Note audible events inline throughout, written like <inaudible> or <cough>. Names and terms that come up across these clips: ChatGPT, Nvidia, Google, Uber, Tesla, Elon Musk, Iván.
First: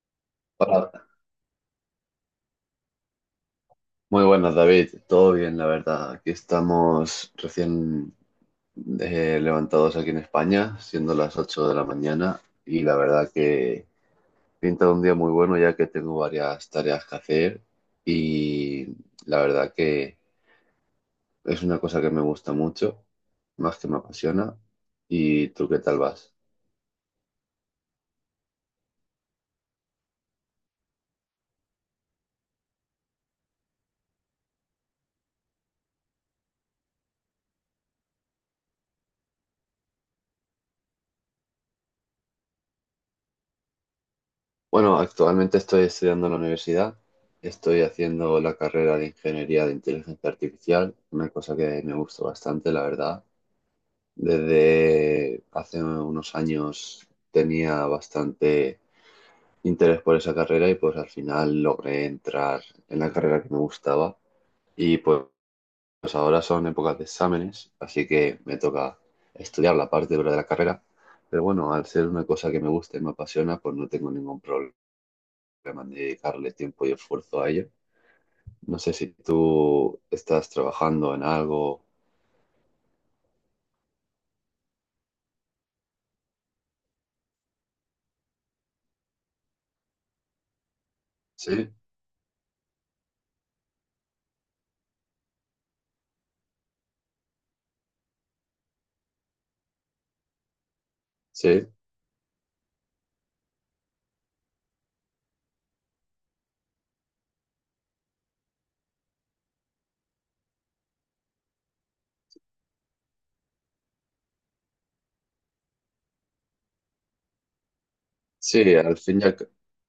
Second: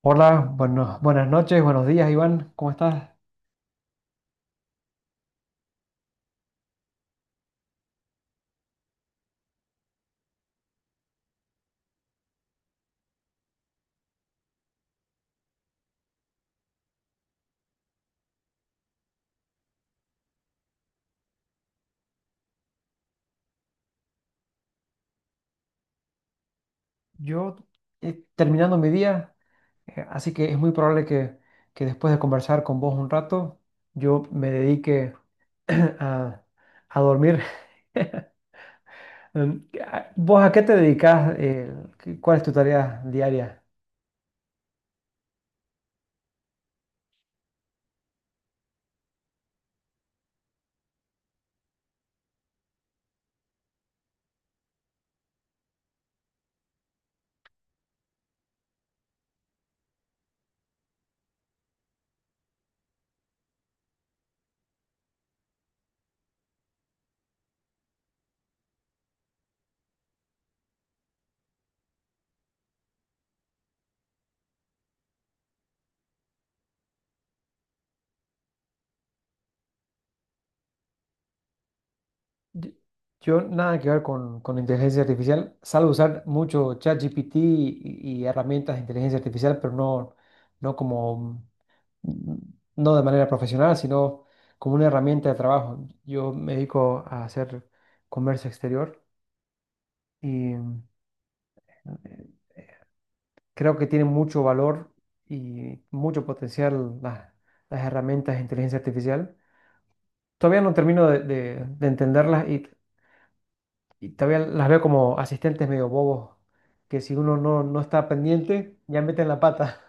Hola, bueno, Hola. buenas noches, buenos días, Iván, ¿cómo estás? Muy buenas, David. Todo bien, la verdad. Aquí estamos recién levantados aquí en España, siendo las 8 de la mañana, y la verdad que pinta un día muy bueno ya que tengo varias tareas que hacer y la verdad que es una cosa que me gusta mucho, más que me apasiona. ¿Y tú qué tal vas? Yo terminando mi día, así que es muy probable que después de conversar con vos un rato, yo me dedique <clears throat> a, a dormir. <laughs> ¿Vos a qué te dedicas? ¿Cuál es tu tarea diaria? Bueno, actualmente estoy estudiando en la universidad. Estoy haciendo la carrera de Ingeniería de Inteligencia Artificial, una cosa que me gusta bastante, la verdad. Desde hace unos años tenía bastante interés por esa carrera y pues al final logré entrar en la carrera que me gustaba. Y pues, ahora son épocas de exámenes, así que me toca estudiar la parte dura de la carrera. Pero bueno, al ser una cosa que me gusta y me apasiona, pues no tengo ningún problemas ni dedicarle tiempo y esfuerzo a ello. No sé si tú estás trabajando en algo. Yo, yo nada que ver con inteligencia artificial, salvo usar mucho ChatGPT y herramientas de inteligencia artificial, pero no como Sí, mm, no de manera profesional, sino como una herramienta de trabajo. Yo me dedico a hacer comercio exterior y sí, creo que tiene mucho valor y mucho potencial las herramientas de inteligencia artificial. Todavía no termino de entenderlas y todavía las veo como asistentes medio bobos, que si uno no está sí, pendiente, ya meten la pata.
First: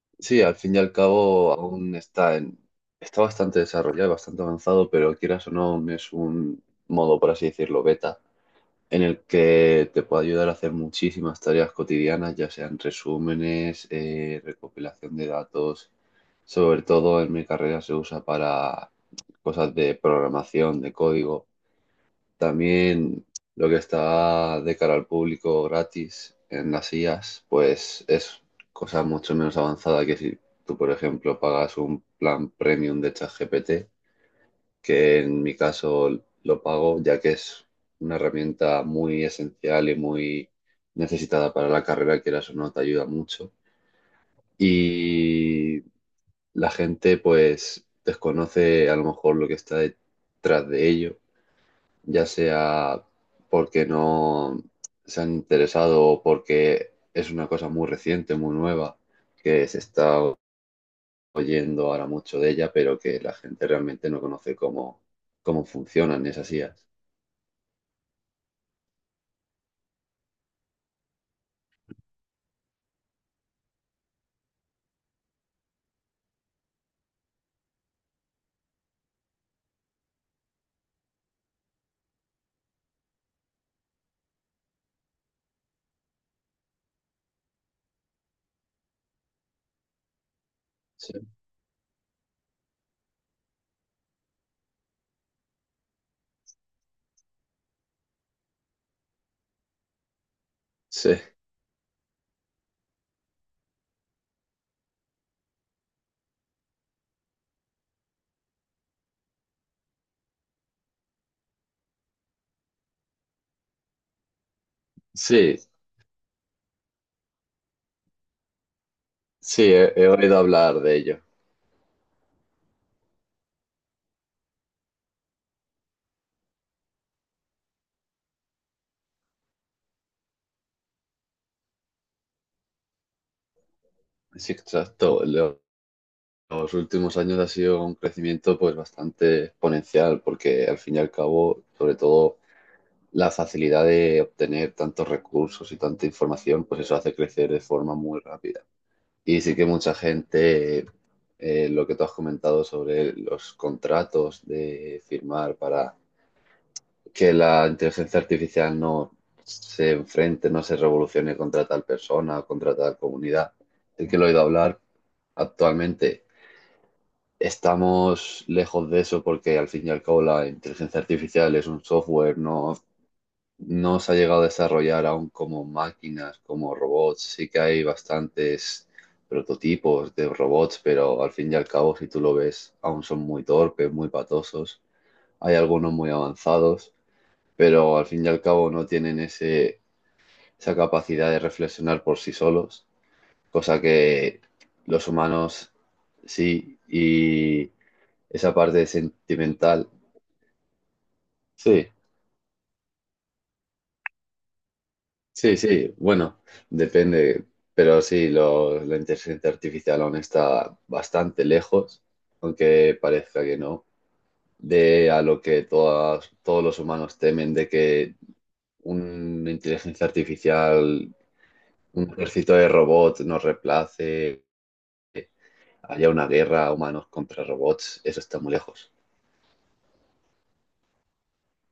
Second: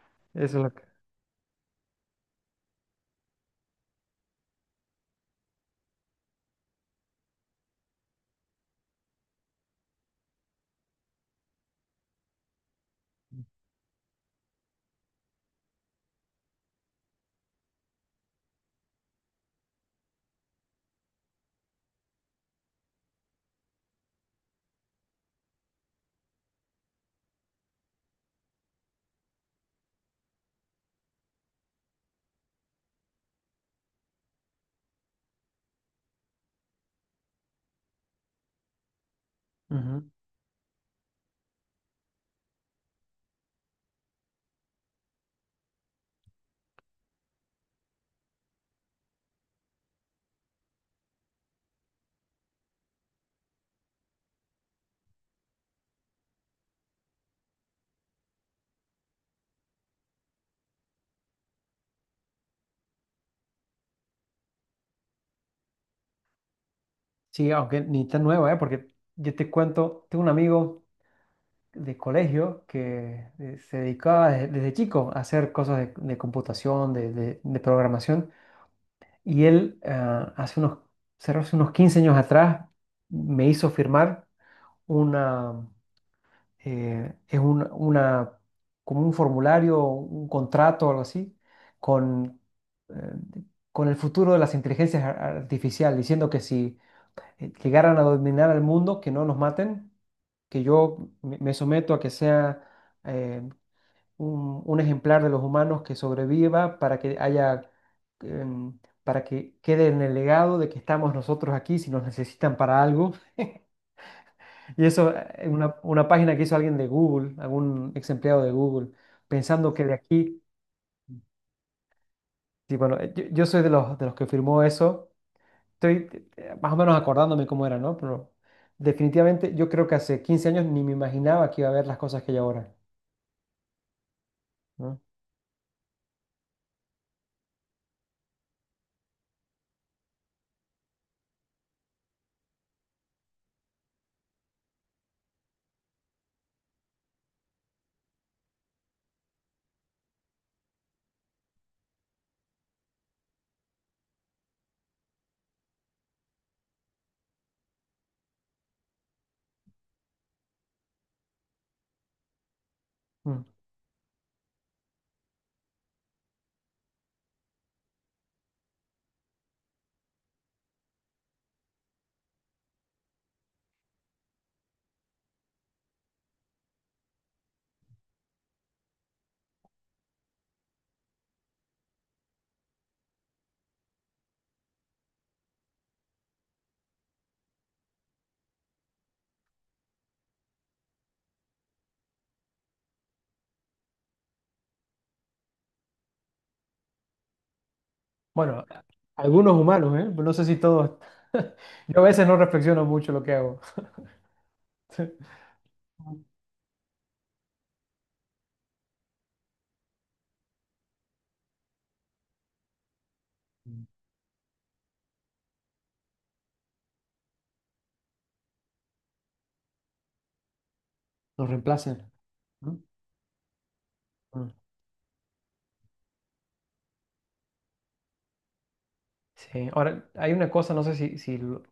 <laughs> al Eso es lo fin y que... al cabo aún está bastante desarrollado, bastante avanzado, pero quieras o no, es un modo, por así decirlo, beta, en el que te puede ayudar a hacer muchísimas tareas cotidianas, ya sean resúmenes, recopilación de datos. Sobre todo en mi carrera se usa para cosas de programación, de código. También lo que está de cara al público gratis en las IAs, pues es cosa mucho menos avanzada que si tú, por ejemplo, pagas un plan premium de ChatGPT, que en mi caso lo pago ya que es una herramienta muy esencial y Ujú. muy necesitada para la carrera, quieras o no, te ayuda mucho. Y la gente pues desconoce a lo mejor lo que está detrás de ello ya sea porque no se han interesado o porque es una cosa muy reciente, muy nueva, que se está oyendo ahora mucho de ella, pero que la gente realmente no conoce cómo, cómo funcionan esas IAs. Sí, aunque ni tan nueva, ¿eh? Porque yo te cuento, tengo un amigo de colegio que se dedicaba desde chico a hacer cosas de computación, de programación, y él cerró hace unos 15 años atrás me hizo firmar una, es un- una, como un formulario, un contrato o algo Sí, así, con, eh, con el futuro de las inteligencias artificiales, diciendo que si llegaran a dominar al mundo, que no nos maten, que yo sí, me someto a que sea eh, un ejemplar de los humanos que sobreviva para que haya, em, para que quede en el legado de que estamos nosotros aquí si nos necesitan para algo. <laughs> Y eso es sí, una página que hizo alguien de Google, algún ex empleado de Google, sí, pensando que de he oído aquí, hablar de ello. sí, bueno, yo soy de los que firmó eso, estoy más o menos acordándome cómo era, ¿no? Pero definitivamente yo creo que hace 15 años ni me imaginaba que iba a haber las cosas que hay ahora, Sí, ¿no? exacto. Los últimos años ha sido un crecimiento pues bastante exponencial, porque al fin y al cabo, sobre todo la facilidad de obtener tantos recursos y tanta información, pues eso hace crecer de forma muy rápida. Y sí que mucha gente, lo que tú has comentado sobre los contratos de firmar para que la inteligencia artificial no se enfrente, no se revolucione contra tal persona o contra tal Mm. comunidad, el que lo he oído hablar actualmente. Estamos lejos de eso porque al fin y al cabo la inteligencia artificial es un software, no, no se ha llegado a desarrollar aún como máquinas, como robots. Sí que hay bastantes prototipos de robots, pero al fin y al cabo, si tú lo ves, aún son muy torpes, muy patosos. Hay algunos muy avanzados, pero al fin y al cabo no tienen ese, esa capacidad de reflexionar por sí solos, cosa que los humanos sí y esa Bueno, parte algunos sentimental. humanos, ¿eh? No sé si todos. <laughs> Sí, Yo a veces no reflexiono mucho lo que hago. <laughs> sí, sí. Bueno, depende. Pero sí, la inteligencia artificial aún está bastante lejos, aunque parezca que no, de a lo que todos los humanos temen, de que una inteligencia artificial, Nos un reemplacen, ejército de ¿no? robots nos reemplace, Mm. haya una guerra humanos contra robots, eso está muy lejos. Sí, ahora hay una cosa, no sé si, si lo-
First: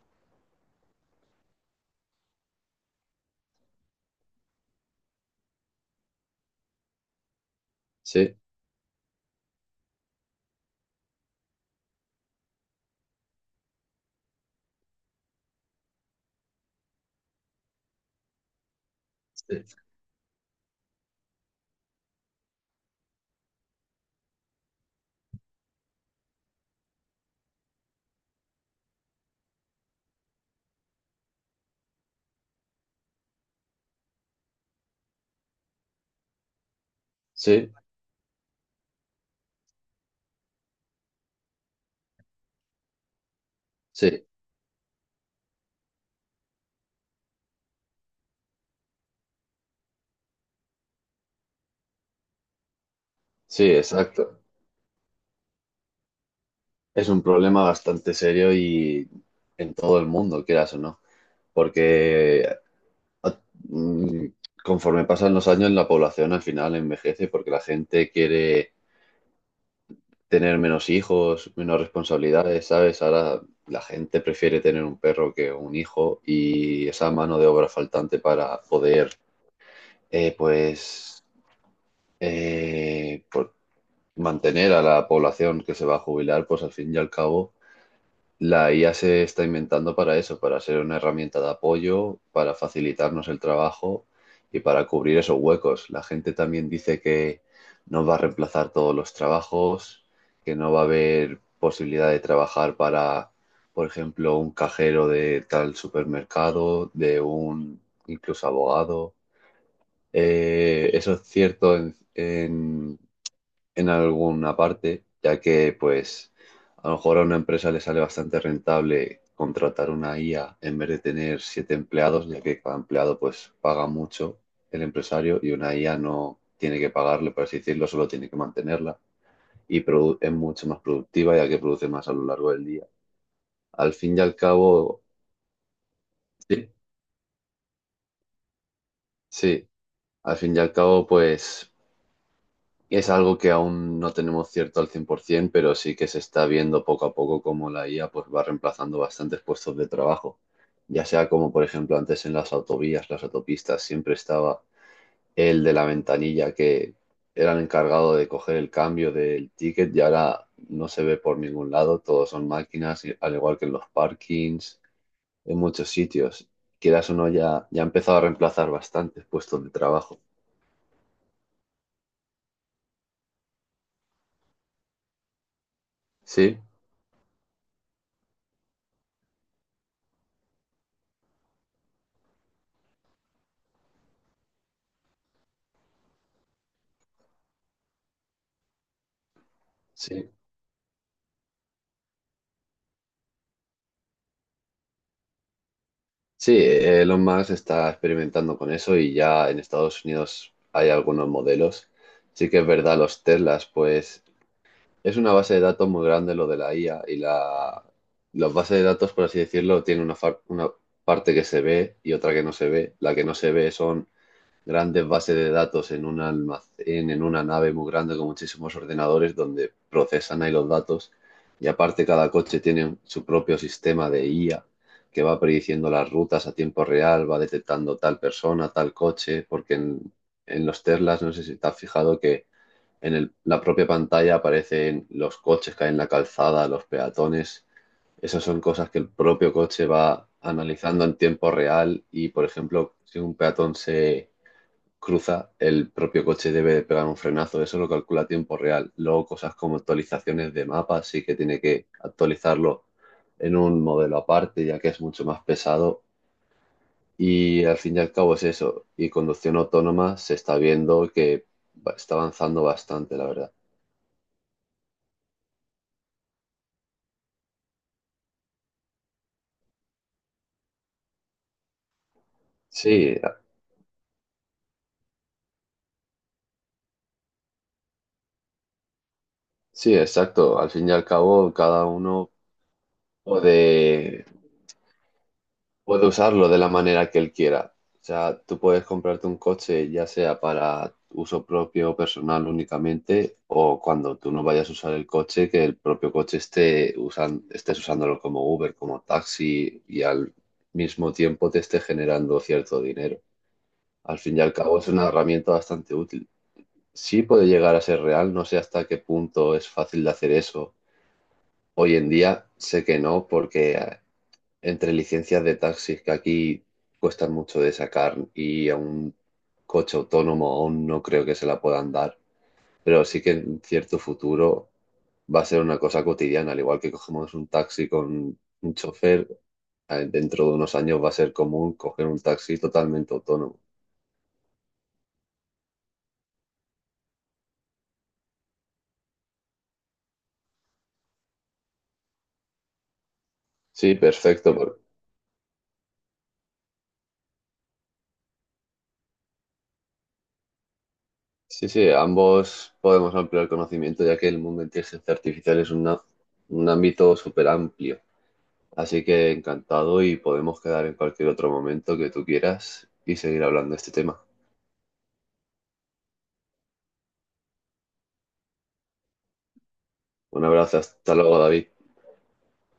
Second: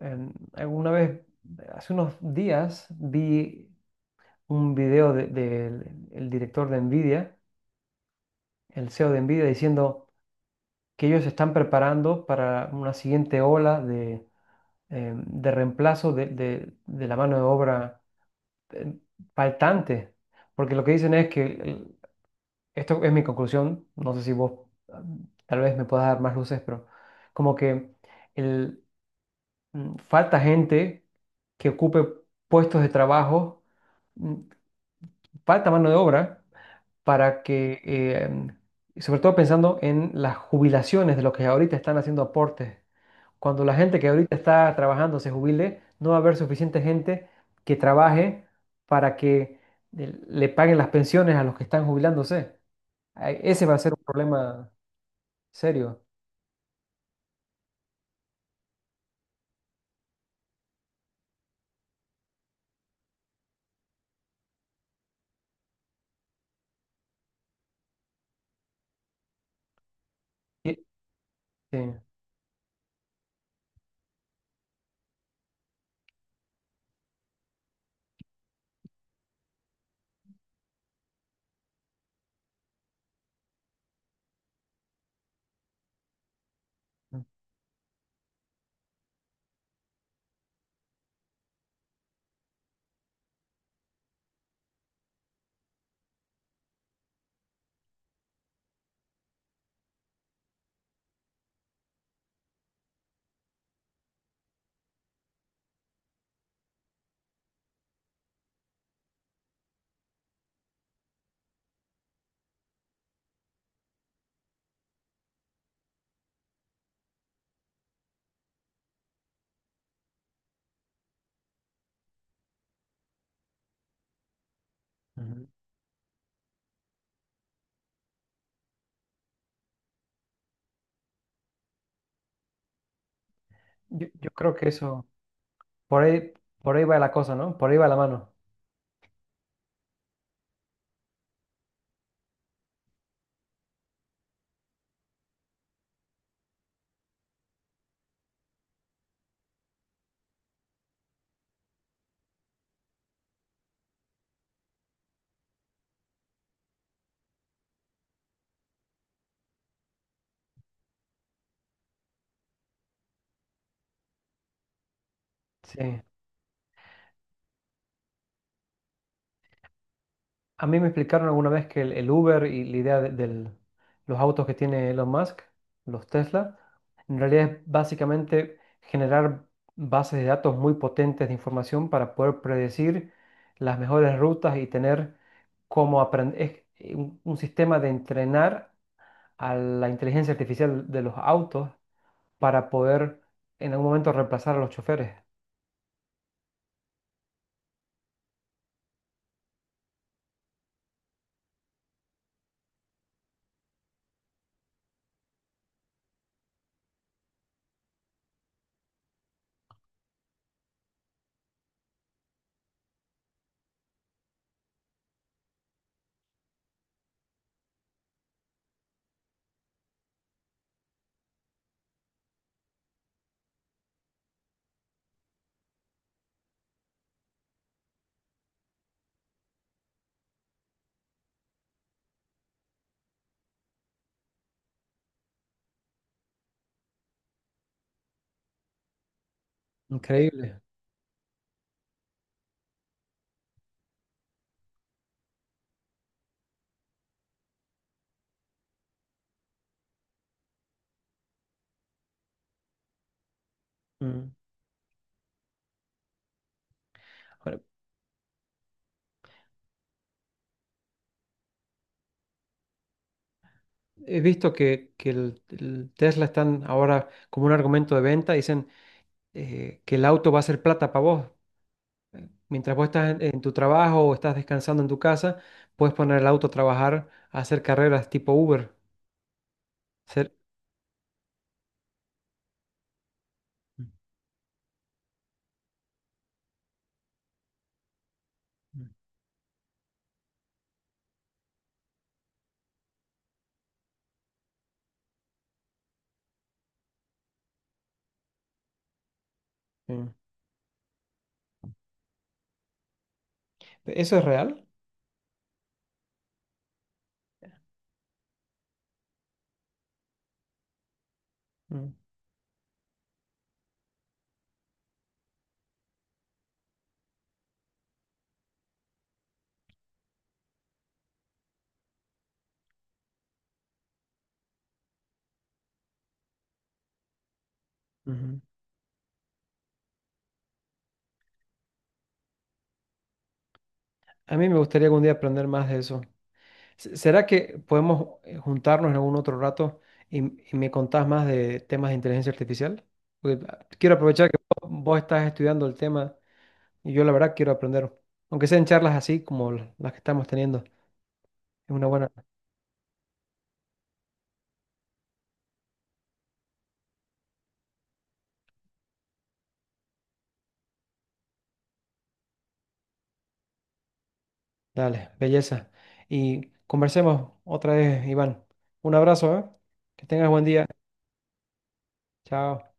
en- alguna vez, hace unos días, vi un video el director de Nvidia, Sí, el CEO de Nvidia, diciendo que ellos se están preparando para una siguiente ola de reemplazo de la mano de obra eh, sí, faltante, porque lo que dicen es que esto es mi conclusión, no sé si vos mm, tal vez me puedas dar más luces, pero como que el, falta gente que ocupe puestos de trabajo, mm, falta mano de obra para sí, que, sobre todo pensando en las jubilaciones de los que ahorita están haciendo aportes, cuando la gente que sí, ahorita está trabajando se jubile, no va a haber suficiente gente que trabaje para que le paguen las pensiones a los que están jubilándose. Ay, ese sí, va a ser un exacto. problema serio. Es un problema bastante serio y en todo el mundo, quieras o no, porque a- mm, conforme pasan los años la población al final envejece porque la gente quiere tener Y- menos hijos, menos Sí. responsabilidades, ¿sabes? Ahora la gente prefiere tener un perro que un hijo y esa mano de obra faltante para poder, eh, pues, eh, por- mantener a la población que se va a jubilar, pues al fin y al cabo la IA se está inventando para eso, para ser una herramienta de apoyo, para facilitarnos el trabajo y para cubrir esos huecos. La gente también dice que nos va a reemplazar todos los trabajos, que no va a haber posibilidad de trabajar para, por ejemplo, un cajero de tal supermercado, de un incluso abogado. Eso es cierto en, en alguna parte, ya que pues a lo mejor a una empresa le sale bastante rentable contratar una IA en vez de tener siete empleados, ya que cada empleado pues paga mucho el empresario Ujú. y una IA no tiene que pagarle, por así decirlo, solo tiene que mantenerla y es mucho más productiva ya que produce más a lo largo del día. Al Yo, fin y yo al creo que cabo, eso, por ahí, sí, por ahí va la cosa, ¿no? Por ahí va la mano. sí, al fin y al cabo pues es algo que aún no tenemos cierto al 100%, pero sí que se está viendo poco a poco cómo la IA pues, va reemplazando bastantes puestos de trabajo. Ya sea como, por ejemplo, antes en las autovías, las autopistas, siempre estaba el de la ventanilla que era el encargado de coger el cambio del ticket y ahora no se ve por ningún lado, todos son máquinas, al igual que en los parkings, en muchos Sí. sitios. Quieras o no, ya ha empezado a reemplazar bastantes puestos de trabajo. A mí me explicaron alguna vez que el Uber y la idea de los autos que tiene Elon Musk, los Tesla, Sí, en realidad es básicamente generar bases de datos muy potentes de información para poder predecir las mejores rutas y tener cómo aprender, un sistema de entrenar a la sí. inteligencia artificial de los autos para poder en algún momento reemplazar a los choferes. Sí, Elon Musk está experimentando con eso y ya en Estados Unidos hay algunos modelos. Sí que es verdad, los Teslas, pues es una base de datos muy grande lo de la IA y las bases de datos, por así decirlo, tienen una parte que se ve y otra que no se ve. La que no se ve son grandes bases de datos en un almacén, en una nave muy grande con muchísimos ordenadores donde procesan ahí los datos y aparte cada coche tiene su propio sistema de IA que va prediciendo las rutas a tiempo real, va detectando tal persona, tal coche, porque en los Teslas, no sé si te has fijado que en la propia pantalla aparecen los coches que hay en la calzada, los peatones. Esas son cosas que el propio coche va Increíble. analizando en tiempo real y, por ejemplo, si un peatón se cruza, el propio coche debe pegar un frenazo. Eso lo calcula a tiempo real. Luego cosas como actualizaciones de mapas, sí que tiene que actualizarlo en un modelo Mm. aparte, ya que es mucho más pesado. Ahora, Y al fin y al cabo es eso. Y conducción autónoma se está viendo que está avanzando bastante, la verdad. he visto que el Tesla están ahora como un argumento de venta, dicen que el auto va a ser plata para vos. Mientras vos estás Sí, en tu trabajo o estás descansando en tu casa, puedes poner el auto a trabajar, a hacer carreras tipo Uber. sí, Ser- exacto. Al fin y al cabo, cada uno Mm, puede. puede usarlo de la manera que él quiera. O sea, tú puedes mm. comprarte un coche ya sea para uso propio o personal únicamente, o cuando tú no vayas a usar el coche, que el propio coche estés usándolo como Uber, como taxi, y Mm. al mismo tiempo te esté generando cierto dinero. ¿Eso Al es fin y al real? cabo es una herramienta bastante útil. Sí puede llegar a ser real, no sé hasta qué punto es fácil de hacer eso. Mm. Hoy en día sé que no, porque entre licencias de taxis que aquí cuestan mucho de sacar y a un coche autónomo aún no creo que se la puedan dar, pero sí que en cierto futuro va a ser una cosa cotidiana, al igual que cogemos un taxi con Ujú. un chofer, dentro de unos años va a ser común coger un taxi totalmente autónomo. A mí me gustaría algún día aprender más de eso. Se- ¿Será que podemos juntarnos en algún otro rato y, y me contás más de temas de inteligencia artificial? Porque Sí, quiero aprovechar que perfecto. Vos estás estudiando el tema y yo la verdad quiero aprender, aunque sean charlas así como las que estamos teniendo. Sí, Es una sí, buena, ambos podemos ampliar el conocimiento ya que el mundo de inteligencia artificial es un ámbito súper amplio. Así que encantado y podemos quedar en cualquier otro momento que tú quieras y seguir hablando de este tema. dale, belleza. Y conversemos otra vez, Iván. Un abrazo, ¿eh? Que tengas buen Un día. abrazo, hasta luego, David. Chao.